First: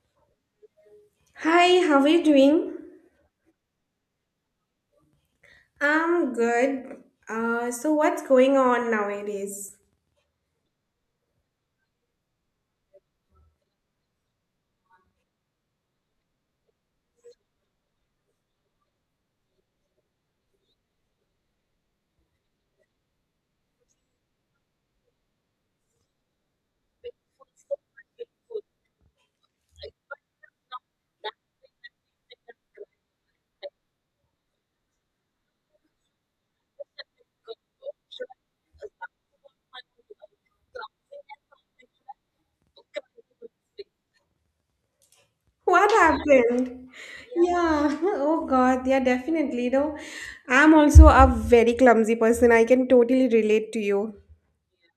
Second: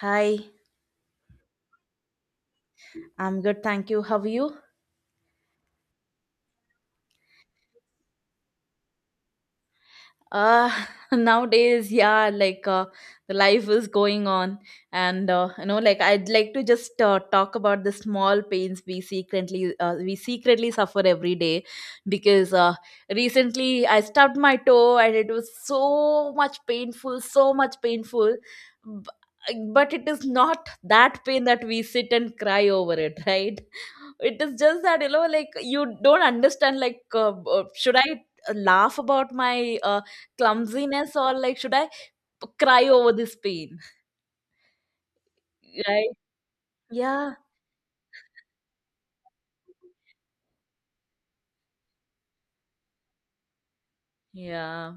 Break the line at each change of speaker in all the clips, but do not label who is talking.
Hi,
Hi, how are you doing?
I'm good, thank you. How are you?
I'm good. So what's going on nowadays?
Uh, nowadays, yeah, like the life is going on, and you know, I'd like to just talk about the small pains we secretly suffer every day, because recently I stubbed my toe and it was so much painful, so much painful. b- But it is not that pain that we sit and cry over it, right? It is just that, you know, like you don't understand, like, should I laugh about my clumsiness or like, should I cry over this pain?
What
Right?
happened?
Yeah.
Yeah. Oh God. Yeah, definitely. You know, I'm also a very clumsy person. I can totally relate to you.
Yeah.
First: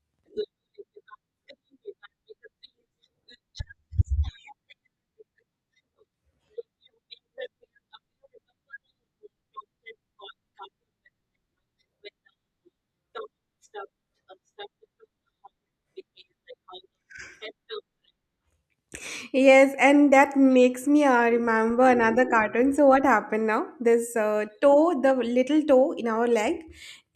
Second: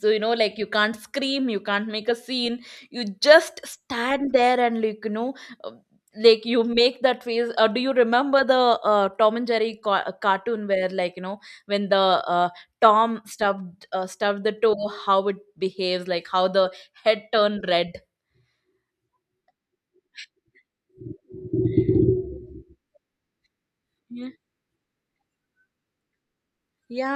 So, you know, like you can't scream, you can't make a scene, you just stand there and, like, you know, uh, like you make that face. Do you remember the Tom and Jerry cartoon where, like, you know, when the Tom stubbed the toe, how it behaves, like how the head turned red.
Yes, and that makes me remember another cartoon. So what happened now? This
Yeah.
toe, the little toe in our leg.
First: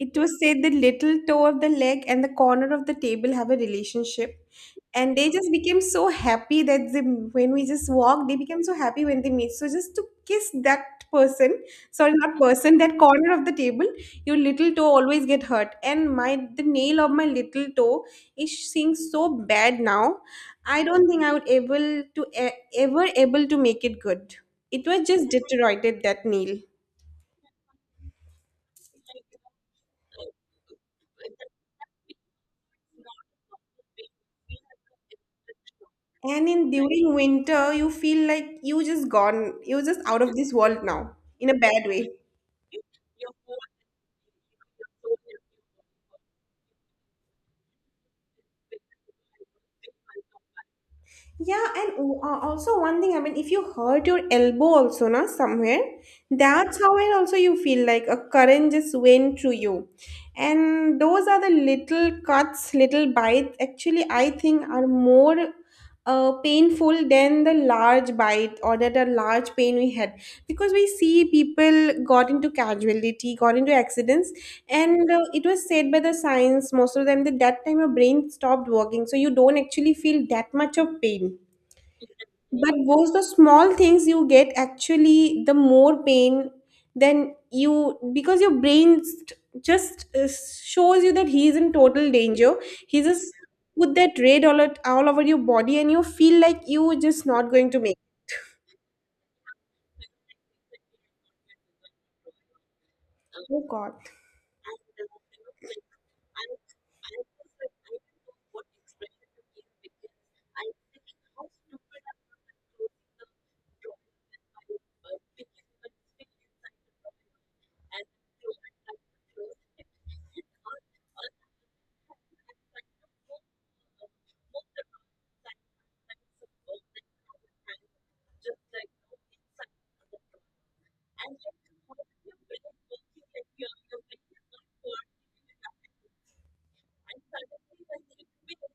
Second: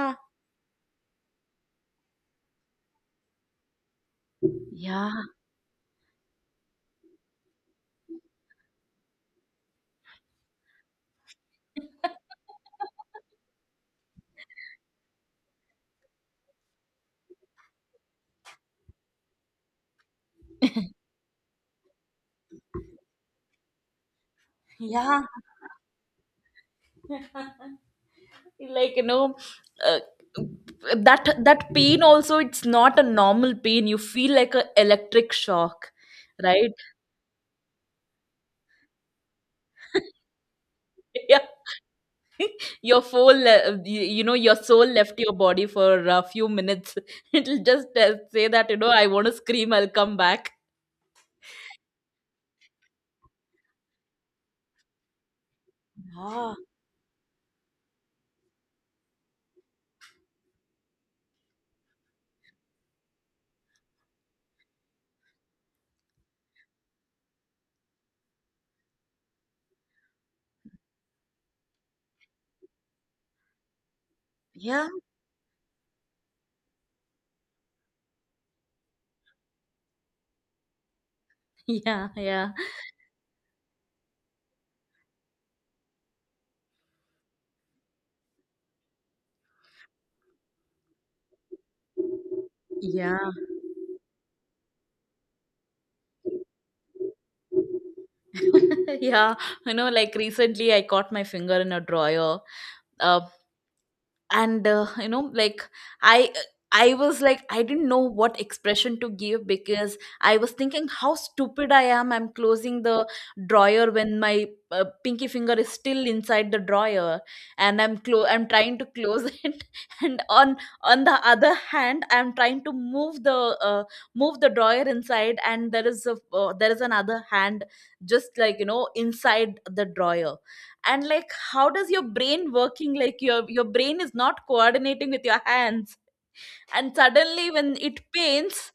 It was said the little toe of the leg and the corner of the table have a relationship,
Yeah.
and they just became so happy that they, when we just walk, they became so happy when they meet, so just to kiss that person. Sorry, not person, that corner of the table. Your little toe always get hurt, and my, the nail of my little toe is seeing so bad now. I don't think I would able to e- ever able to make it good. It was
Yeah.
just deteriorated, that nail.
Like you know, uh, that that pain also, it's not a normal pain, you feel like a electric shock,
And in
right?
during winter, you feel like you just gone, you just out of this world now,
Yeah.
in a bad way.
Your you, you know, your soul left your body for a few minutes. It'll just say that, you know, I want to scream, I'll come back.
Yeah, and also one thing, I mean, if you hurt your elbow also, na, somewhere,
Yeah.
that's how it also you feel like a current just went through you. And those are the little cuts, little bites, actually, I think are more painful than the large bite or that a large pain we had. Because we see people got into casualty, got into accidents,
Yeah.
and it was said by the science, most of them, that that time your brain stopped working. So you don't actually feel that much of pain,
Yeah,
but those the small things you get actually the more pain than you, because your brain just shows you that he's in total danger. He
yeah.
just put that red all at all over your body, and you feel like you just not going to make it.
Yeah, you know, like recently I caught my finger in a drawer, uh,
Oh God.
and you know, like i I was like, I didn't know what expression to give, because I was thinking how stupid I am, I'm closing the drawer when my pinky finger is still inside the drawer, and I'm trying to close it, and on the other hand, I'm trying to move the drawer inside, and there is a there is another hand, just, like, you know, inside the drawer. And like, how does your brain working? Like your brain is not coordinating with your hands. And suddenly when it pains,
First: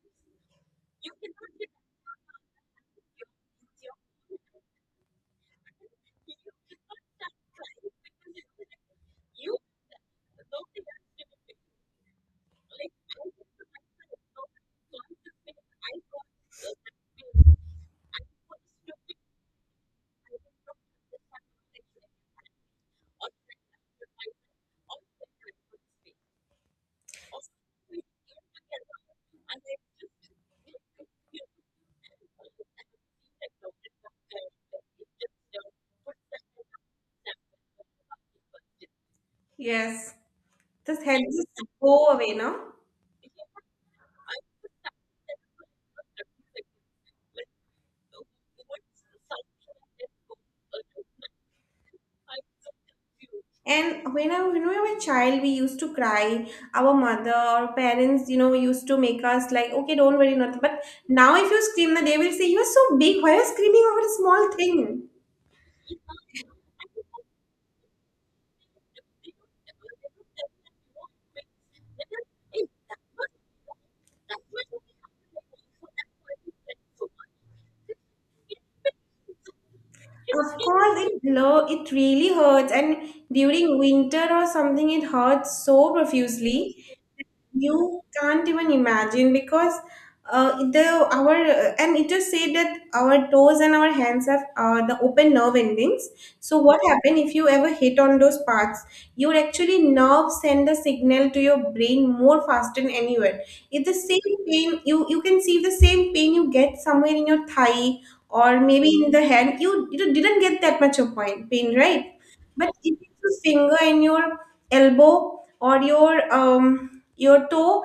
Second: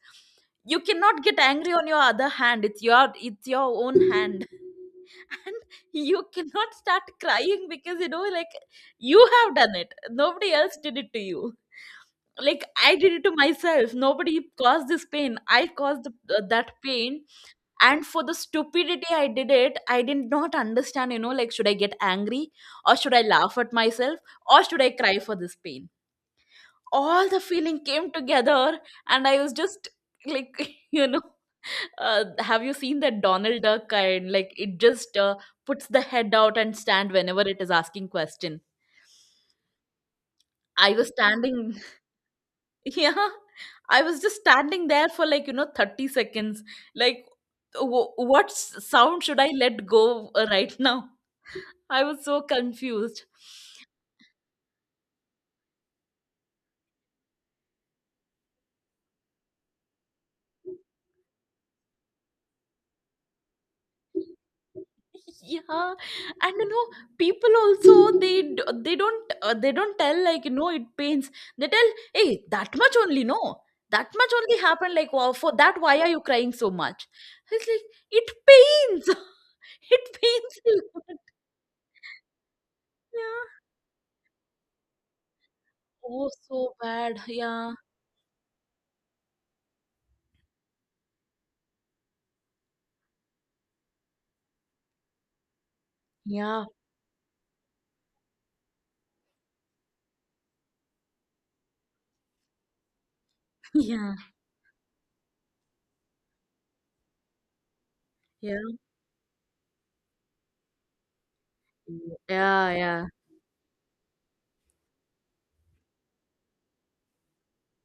you cannot get angry on your other hand, it's your own hand. And you cannot start crying because you know, like, you have done it, nobody else did it to you. Like I did it to myself, nobody caused this pain, I caused that pain. And for the stupidity I did it, I did not understand, you know, like, should I get angry, or should I laugh at myself, or should I cry for this pain? All the feeling came together, and I was just like, you know, have you seen that Donald Duck kind? Like it just puts the head out and stand whenever it is asking question.
Yes,
I
this
was
helps us
standing.
go away, no?
Yeah, I was just standing there for like, you know, 30 seconds, like, sound should I let go right now. I was so confused.
And when we were a child, we used to cry. Our mother or parents, you know, used to make us like, okay, don't worry, nothing. But now, if you scream, then they will say, you are so big. Why are you screaming over a small thing?
Yeah, and you know, people also, they don't tell, like, you know, it pains. They tell, hey, that much only, no, that much only happened. Like, wow, for that, why are you crying so much? It's like, it pains. It
Of
pains a
course,
lot.
it really hurts. And
Yeah.
during winter or something, it hurts so
Oh,
profusely.
so bad. Yeah.
You can't even imagine because the our and it just said that our toes and our hands have the open nerve endings. So
Yeah.
what happen if you ever hit on those parts? Your actually nerve send the signal to your brain more faster than anywhere. If the
Yeah.
same pain, you can see the same pain you get somewhere in your thigh or
Yeah.
maybe in the hand, you didn't get that much of pain, right? But if
Yeah.
it's finger and your elbow or your toe,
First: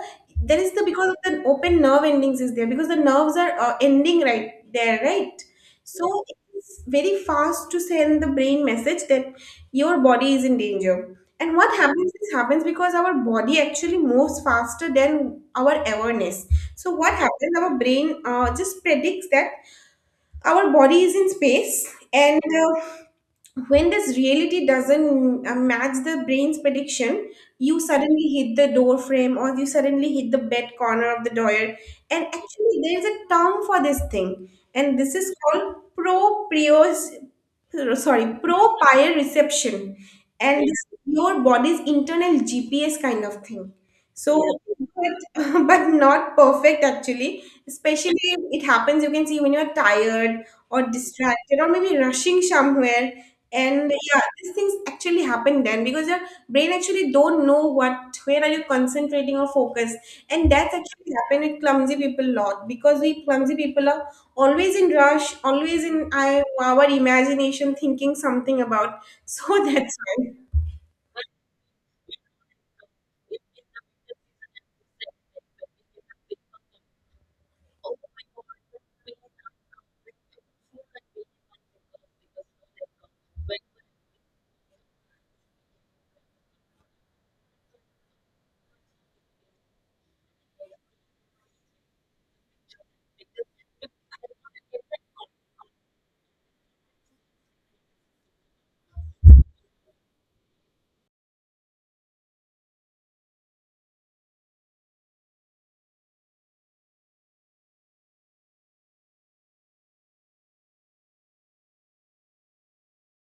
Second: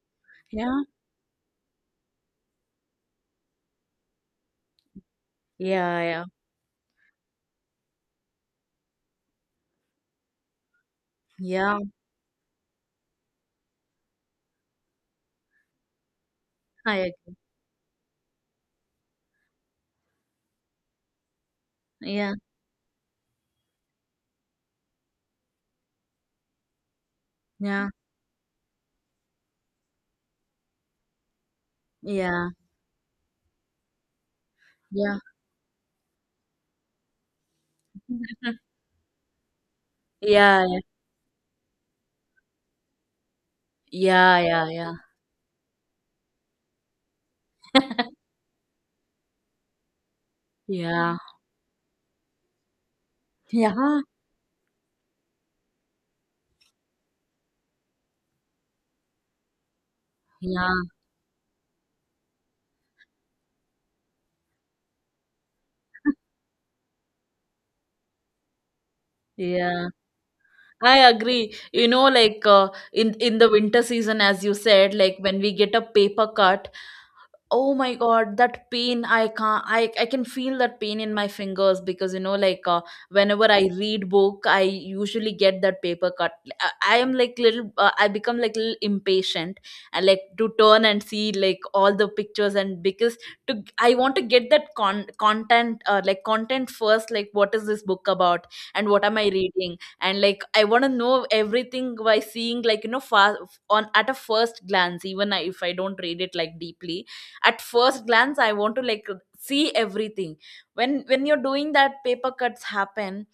there is the,
Yeah.
because of the open nerve endings is there, because the nerves are ending right there, right?
Yeah. Yeah.
So
Yeah.
it's very fast to send the brain message that your body is in danger. And what
Yeah.
happens is happens because our body actually moves faster than our awareness. So
I
what
agree.
happens? Our brain just predicts that our body is in space,
Yeah.
and when this reality doesn't match the brain's prediction, you
Yeah.
suddenly hit the door frame or you suddenly hit the bed corner of the door. And
Yeah.
actually there is a term for this thing, and this is called proprios sorry
Yeah.
proprioception. And
Yeah.
this is your body's internal GPS kind of thing. So,
Yeah, yeah, yeah.
but, but not perfect actually. Especially, it happens, you can see when you're tired or
Yeah.
distracted or maybe rushing somewhere. And
Yeah.
yeah, these things actually happen then because your brain actually don't know what where are you concentrating or focus. And
Yeah.
that's actually happened with clumsy people a lot, because we clumsy people are always in rush, always in our imagination thinking something about. So
Yeah.
that's why.
I agree. You know, like in the winter season, as you said, like when we get a paper cut, oh my God, that pain! I can't. I can feel that pain in my fingers, because you know, like whenever I read book, I usually get that paper cut. I, I am like little. I become like little impatient, and like to turn and see like all the pictures, and because to I want to get that content like content first. Like what is this book about, and what am I reading? And like, I want to know everything by seeing, like, you know, fast, on at a first glance. Even if I don't read it like deeply, at first glance I want to like see everything. When you're doing that, paper cuts happen,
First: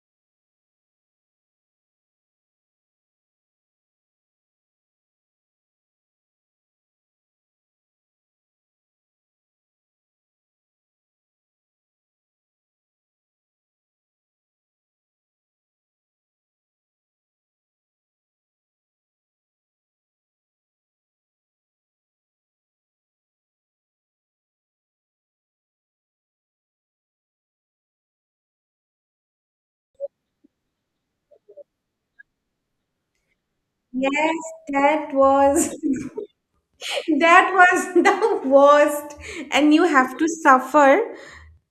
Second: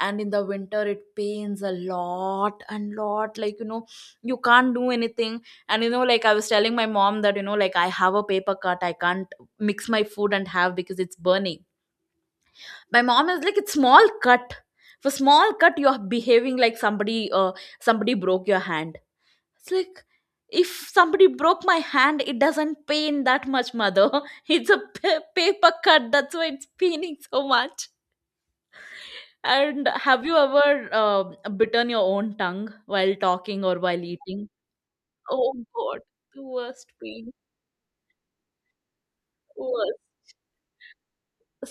and in the winter it pains a lot and lot, like, you know, you can't do anything. And you know, like, I was telling my mom that, you know, like, I have a paper cut, I can't mix my food and have, because it's burning. My mom is like, it's small cut, for small cut you're behaving like somebody broke your hand. It's like, if somebody broke my hand, it doesn't pain that much, mother. It's a paper cut, that's why it's paining so much. And have you ever bitten your own tongue while talking or while
Yes,
eating?
that
Oh
was.
God, the worst pain.
That was the worst. And you
Worst.
have to suffer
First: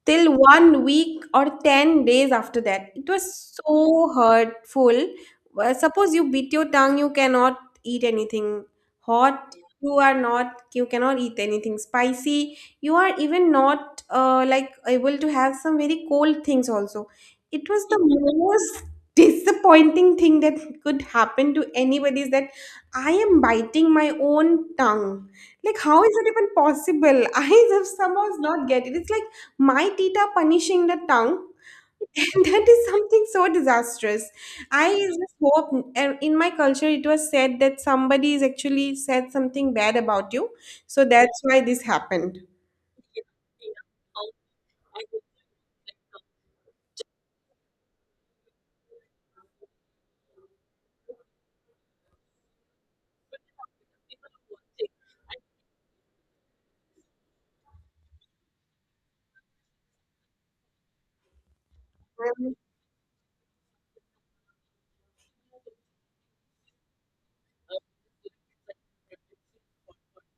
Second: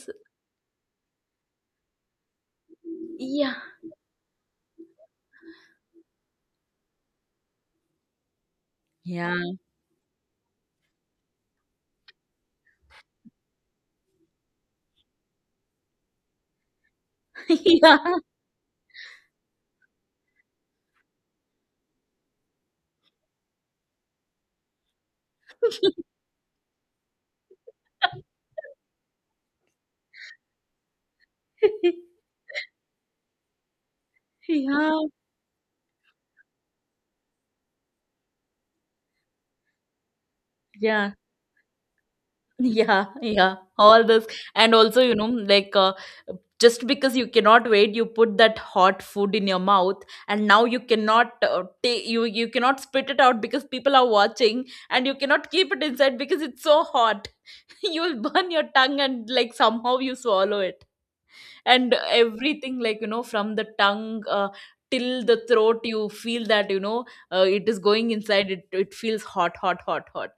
till one week or 10 days after that. It
Yeah.
was so hurtful. Well, suppose you bit your tongue, you cannot eat anything
Yeah.
hot. You are not, you cannot eat anything spicy. You are even not like able to have some very cold things also. It was the
Yeah.
most disappointing thing that could happen to anybody is that I am biting my own tongue. Like, how is it even possible? I just somehow not get it. It's like my tita punishing the tongue. And that is something so disastrous. I
Yeah.
just hope in my culture it was said that somebody is actually said something bad about you. So
Yeah.
that's why this happened.
Yeah, yeah, all this. And also, you know, just because you cannot wait, you put that hot food in your mouth, and now you cannot take you cannot spit it out because people are watching, and you cannot keep it inside because it's so hot. You'll burn your tongue and like somehow you swallow it, and
Um,
everything, like, you know, from the tongue till the throat, you feel that, you know, it is going inside, it feels hot, hot, hot, hot,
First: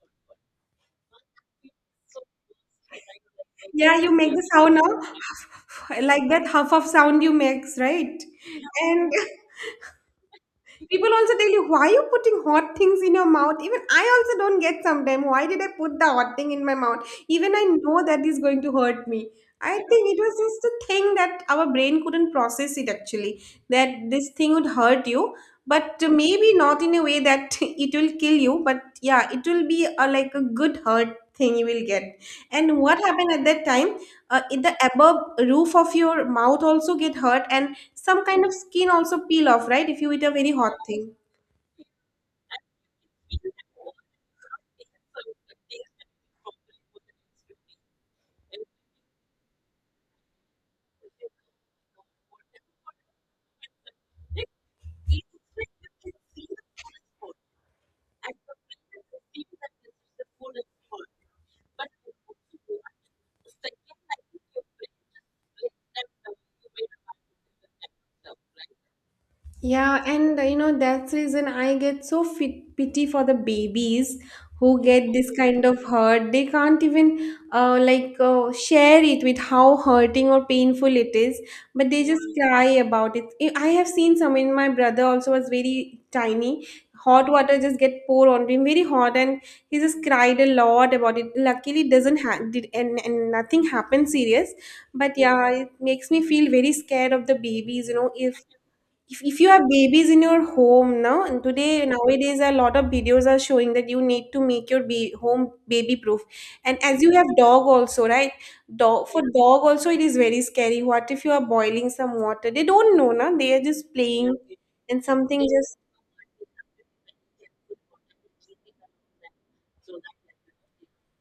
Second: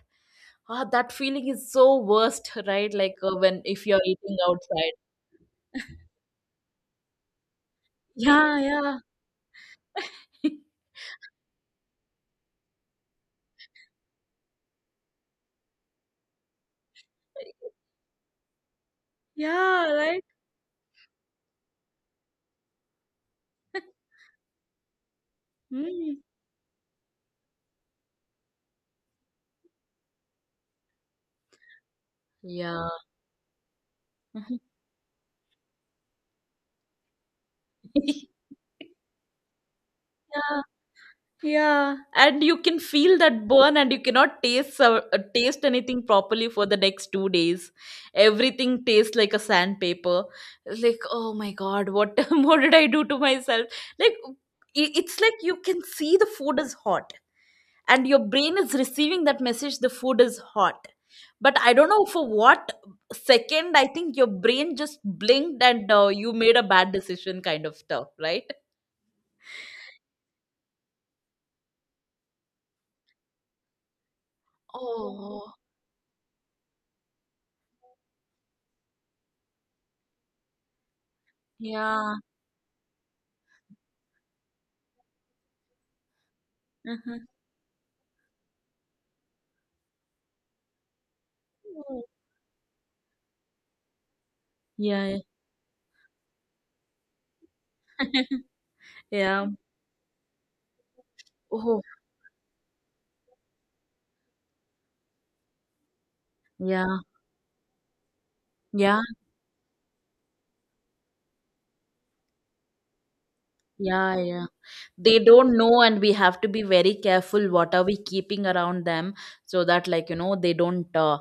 ah, that feeling is so worst, right? Like when if
Yeah,
you're
you make
eating
the sound
outside.
now, like that huff of sound you makes, right?
Yeah, yeah.
And people also tell you, why are you putting hot things in your mouth? Even I also don't get sometimes. Why did I put the hot thing in my mouth? Even I know that is going to hurt me. I
Yeah,
think it
right.
was just a thing that our brain couldn't process it actually, that this thing would hurt you, but
Mm.
maybe not in a way that it will kill you, but yeah, it will be like a good hurt thing you will get. And
Yeah.
what happened at that time? In the above roof of your mouth also get hurt, and some kind of skin also peel off, right, if you eat a very
Yeah.
hot thing.
Yeah, and you can feel that burn, and you cannot taste taste anything properly for the next 2 days. Everything tastes like a sandpaper. It's like, oh my God, what what did I do to myself? Like, it's like, you can see the food is hot, and your brain is receiving that message. The food is hot, but I don't know for what second. I think your brain just blinked, and you made a bad decision, kind of stuff, right?
Yeah, and that's reason I get so fit pity for the babies who get this
Oh,
kind of hurt. They can't even like share it with how hurting or painful it is, but they
yeah.
just cry about it. I have seen some, in my brother also was very tiny.
Mhm.
Hot water just get poured on him, very hot, and he just cried a lot about it. Luckily, it doesn't did, and nothing happened serious,
Yeah, yeah.
but yeah, it makes me feel very scared of the babies. You know, if if, if
Yeah.
you have babies in your home now, and
Oh,
today nowadays a lot of videos are showing that you need to make your home baby proof. And
yeah,
as you have dog also, right,
yeah,
dog for dog also it is very scary, what if you are boiling some water, they don't know na, they are just
yeah,
playing,
yeah.
and
They
something
don't
just.
know, and we have to be very careful what are we keeping around them, so that, like, you know, they don't,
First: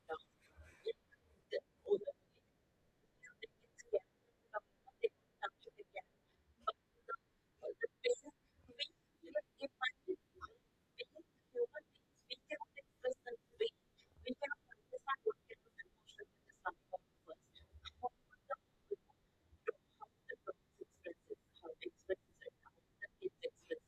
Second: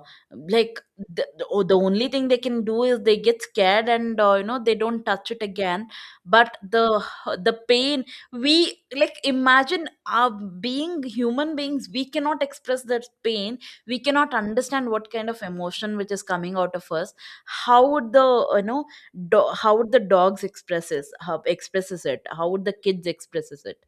like, the oh, the only thing they can do is they get scared, and, you know, they don't touch it again. But the pain, we, like, imagine being human beings, we cannot express that pain. We cannot understand what kind of emotion which is coming out of us. How would the, you know, how would the dogs expresses, how expresses it, how would the kids expresses it?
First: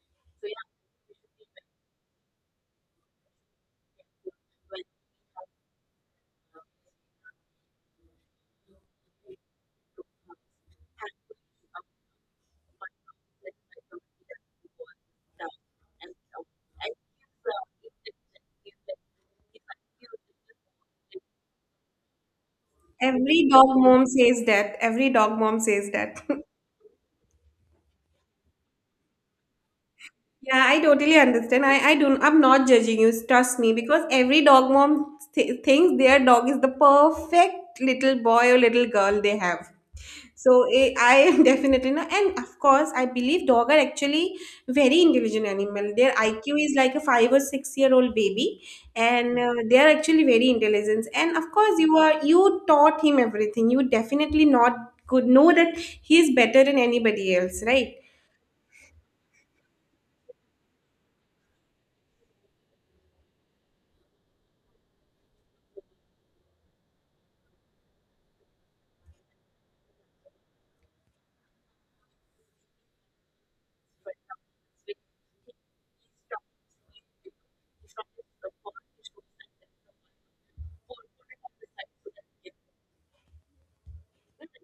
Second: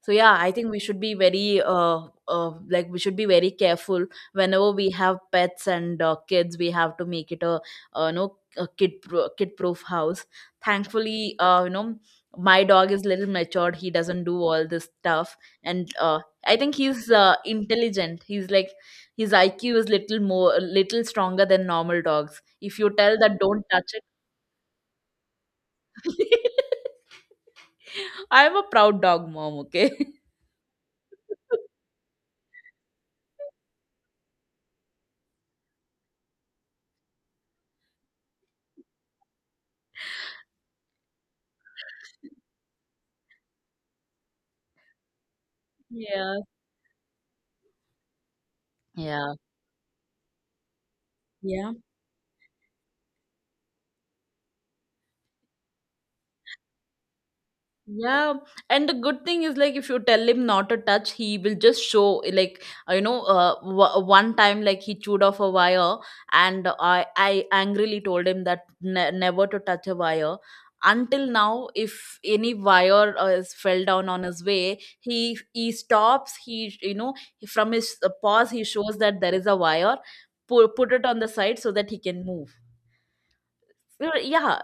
So yeah, I think we should be very we should be very careful whenever we have pets and kids, we have to make it a, you know, a kid proof house. Thankfully, you know, my dog is little matured, he doesn't do all this stuff, and I think he's intelligent, he's like, his IQ is little more, little stronger than normal dogs. If you tell that
Every
don't
dog
touch.
mom says that, every dog mom says that.
I'm a proud dog mom, okay?
Yeah, I totally understand. I'm not judging you, trust me, because every dog mom thinks their dog is the perfect little boy or little girl they have. So I am definitely not, and of course, I believe dog are actually very intelligent animal. Their
Yeah.
IQ is like a 5 or 6 year old baby,
Yeah.
and they are actually very intelligent. And of
Yeah.
course, you taught him everything. You definitely not could know that he is better than anybody else, right?
Yeah, and the good thing is like, if you tell him not to touch, he will just show, like, you know, one time like he chewed off a wire, and I angrily told him that never to touch a wire. Until now, if any wire is fell down on his way, he stops. He, you know, from his paws, he shows that there is a wire. Put it on the side so that he can move. So, yeah,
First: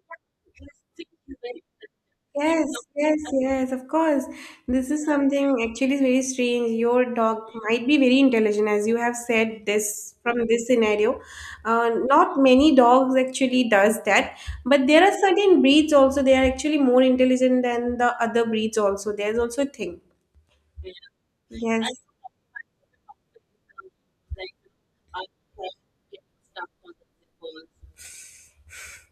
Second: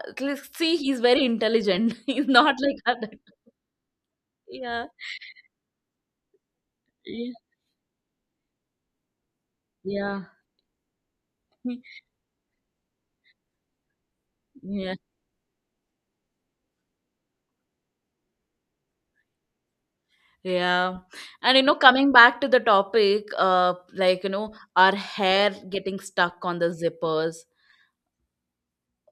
see, he's very intelligent. He's not
Yes,
like other.
yes, yes, of course.
Yeah.
This is something actually is very strange. Your dog might be very intelligent, as you have said this
Yeah.
from this scenario. Not many dogs actually does that, but
Yeah.
there are certain breeds also. They are actually more intelligent than the other breeds also. There's also a thing.
Yeah. And you know,
Yes.
coming back to the topic, like, you know, our hair getting stuck on the zippers.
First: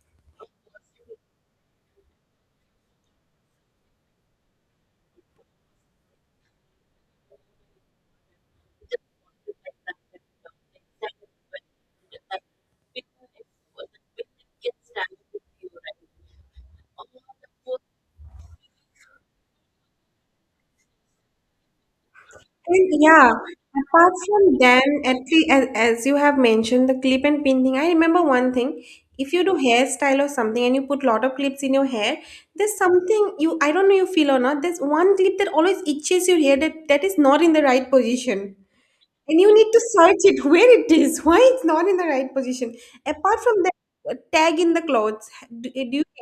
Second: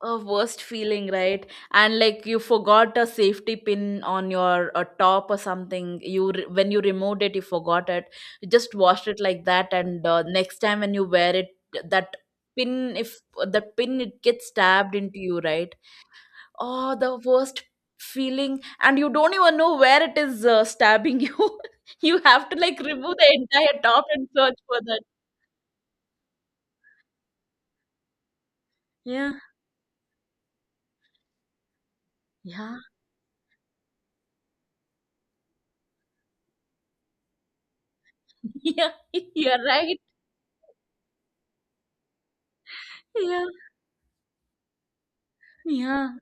A worst feeling, right? And like you forgot a safety pin on your top or something. You when you removed it, you forgot it. You just washed it like that, and next time when you wear it, that pin, if that pin, it gets stabbed into you, right? Oh, the worst feeling, and you don't even know where it is stabbing you. You have to like
And
remove the
yeah,
entire top
apart
and search
from
for
then,
that.
at least as you have mentioned, the clip and pin thing, I remember one thing. If
Yeah,
you do hairstyle or something and you put lot of clips in your hair, there's
yeah.
something you I don't know you feel or not. There's one clip that always itches your hair that is not in the right position.
Yeah.
And you
You're
need to
right.
search it where it is, why it's not in the right position. Apart
Yeah,
from that, tag in the clothes. Do, eh, do you
yeah,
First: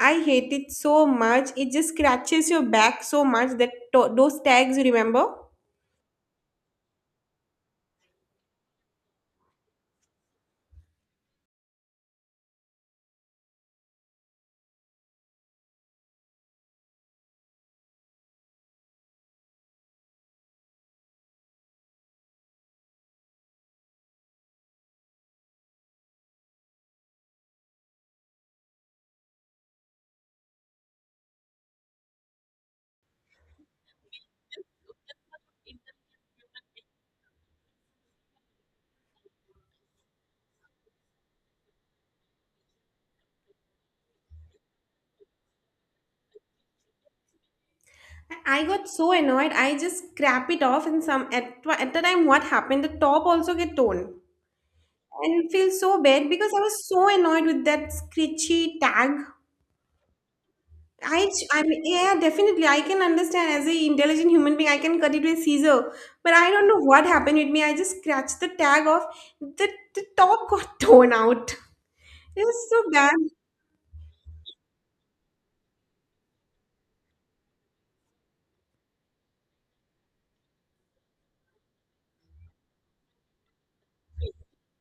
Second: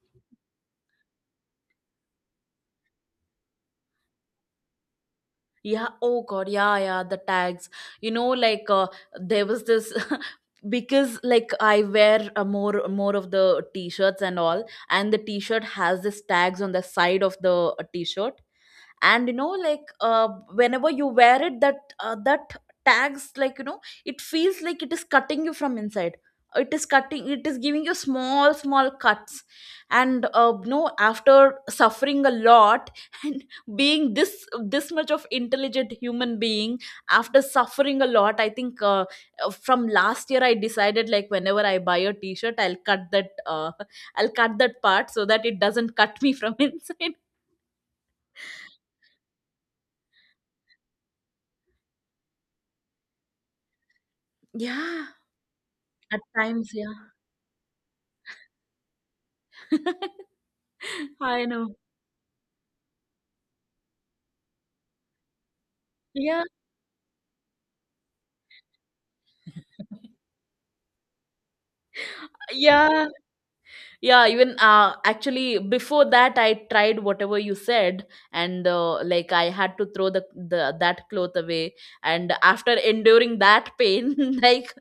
I hate it so much. It just scratches your back so much that to, those tags, you remember?
yeah. Oh God, yeah, yeah, the tags. you know like uh, there was this. Because like I wear more of the t-shirts and all, and the t-shirt has this tags on the side of the t-shirt. And whenever you wear it, that that tags, it feels like it is cutting you from inside. It is cutting, it is giving you small cuts. And no after suffering a lot and being this much of intelligent human being, after suffering a lot, I think from last year I decided, like, whenever I buy a t-shirt, I'll cut that I'll cut that part so that it doesn't cut me from inside.
I got so annoyed, I just scrap it off, and some at the time what happened, the top also get torn,
Yeah.
and feel so
At
bad because I
times,
was
yeah.
so annoyed with that screechy tag.
I
I
know.
mean, yeah, definitely. I can understand as a intelligent human being, I can cut it with scissor, but
Yeah.
I don't know what happened with me. I just scratched the tag off. The, the top got torn out. It was so
Yeah,
bad.
yeah. Even, actually, before that, I tried whatever you said, and like, I had to throw the that cloth away. And after enduring that pain, like,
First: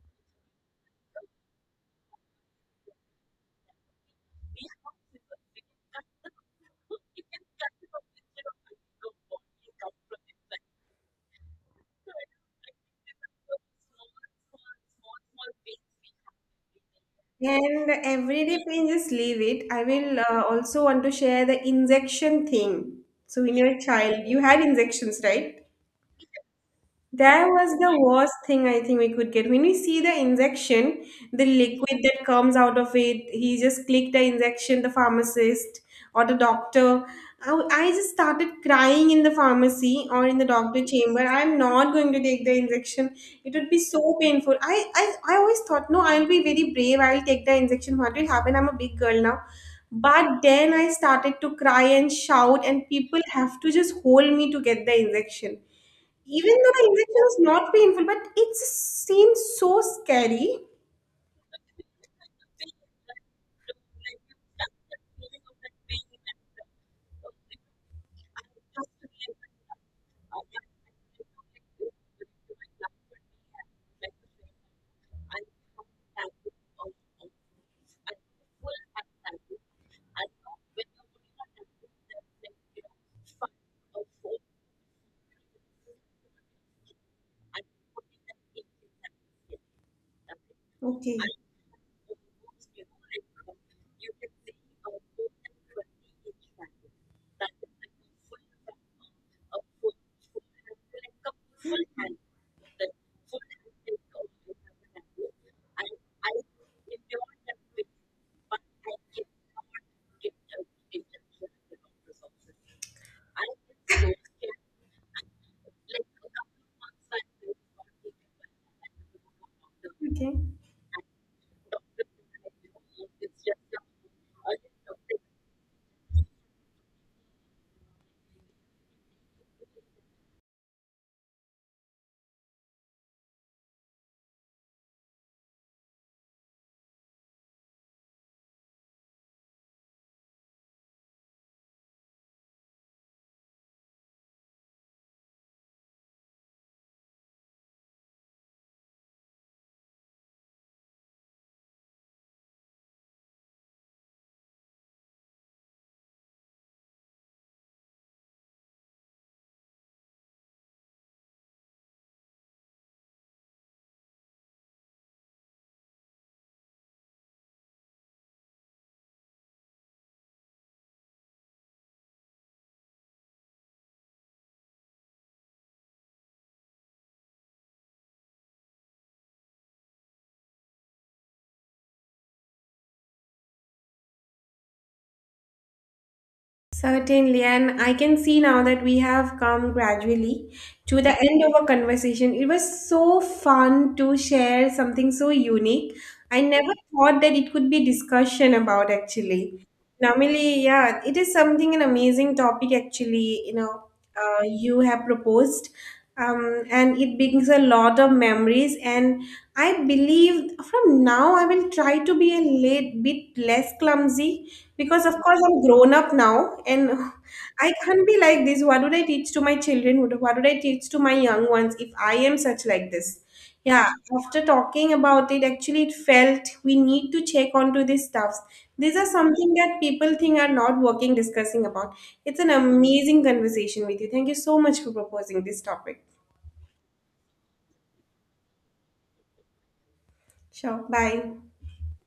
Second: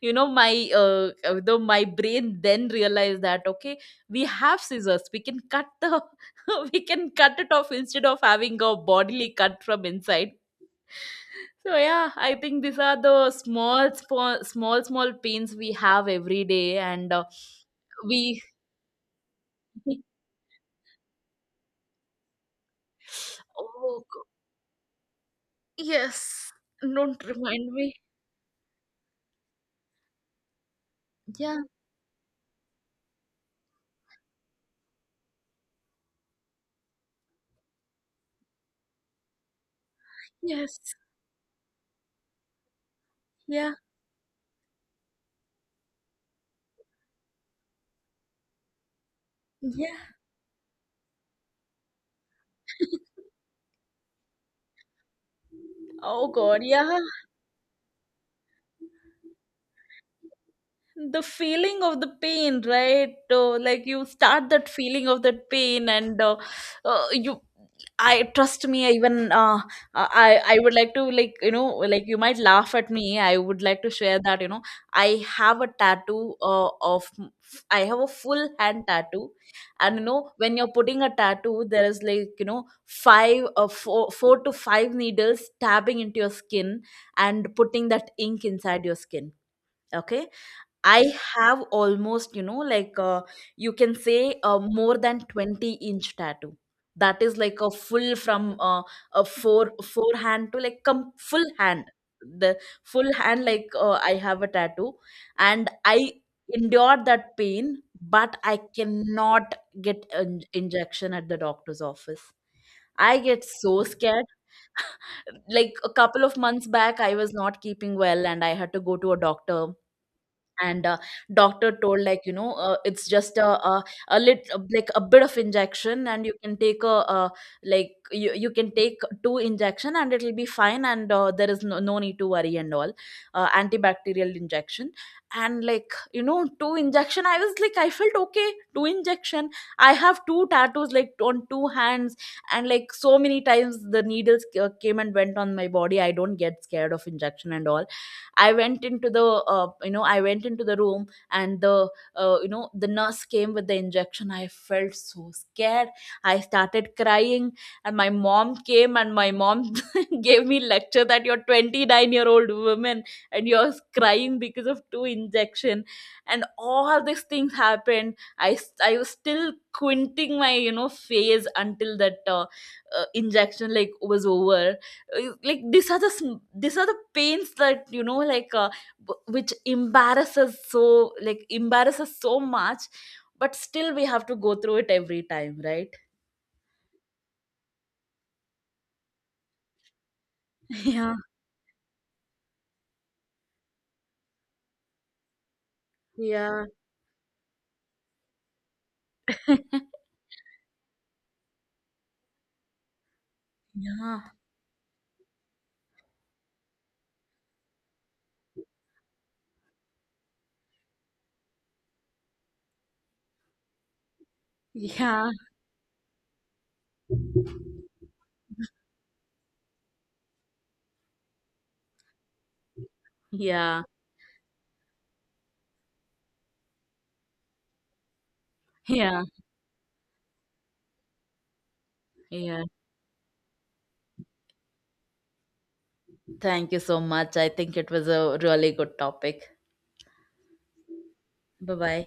you know, my though my brain then realized that, okay, we have scissors. We can cut the we can cut it off instead of having a bodily cut from inside. So yeah, I think these are the small pains we have every day, and
And
we.
everyday pain, just leave it. I will also want to share the injection thing. So in your
oh go-
child, you had injections, right?
yes! Don't
That was
remind me.
the worst thing I think we could get. When we see the injection, the
Yeah.
liquid that comes out of it, he just clicked the injection, the pharmacist or the doctor. I just started crying in the pharmacy or in the doctor
Yes.
chamber. I'm not going to take the injection. It would
Yeah.
be so painful. I always thought, no, I'll be very brave. I'll take the injection. What will happen? I'm a big girl now.
Yeah.
But then I started to cry and shout, and people have to just hold me to get the injection,
Oh
even
God.
though the
Yeah.
injection is not painful, but it seems so scary.
The feeling of the pain, right? Like, you start that feeling of that pain, and you, I trust me. I even I would like to, like, like, you might laugh at me. I would like to share that, you know, I have a tattoo of. I have a full hand tattoo, and you know, when you're putting a tattoo, there is, like, you know, five four to five needles stabbing into your skin and putting that ink inside your skin. Okay, I
Okay.
have almost, you know, like you can say more than 20-inch tattoo. That is like a full from a four forehand to like come full hand. The full hand, like, I have a tattoo, and I endured that pain, but I cannot get an injection at the doctor's office. I get so scared. Like a couple of months back, I was not keeping well and I had to go to a doctor,
Okay.
and doctor told, like, it's just a lit like a bit of injection, and you can take like you can take two injection and it'll be fine, and there is no, no need to worry and all. Antibacterial injection. And, like, you know, two injection, I was like, I felt okay, two injection. I have two tattoos, like on two hands, and like so many times the needles came and went on my body. I don't get scared of injection and all. I went into the I went into the room, and the the nurse came with the injection. I felt so scared. I started crying, and my mom came, and my mom gave me lecture that you're 29-year-old woman, and you're crying because of two injection. And all these things happened. I was still quinting my, you know, face until that injection like was over. Like, these are these are the pains that, which embarrasses so, like, embarrasses so much, but still we have to go through it every time, right?
Certainly, and I can see now that we have come gradually to the
Yeah,
end of our conversation. It was so fun to share something so unique. I
yeah.
never thought that it could be discussion about actually. Normally, yeah, it is something an amazing topic actually,
Yeah,
you have proposed. And it brings a lot of memories, and I believe from now I will try to be a little bit less clumsy, because of
yeah,
course I'm grown up now, and I can't be like this. What would I teach to my children? What would I teach to my young ones if I am such like this?
yeah,
Yeah, after talking about it actually, it felt we need to check onto these stuffs. These are
yeah,
something that people think are not working discussing about. It's an
yeah.
amazing conversation with you. Thank you so much for proposing this topic.
Thank you so much. I think it was a really good topic.
Sure, bye.
Bye, bye.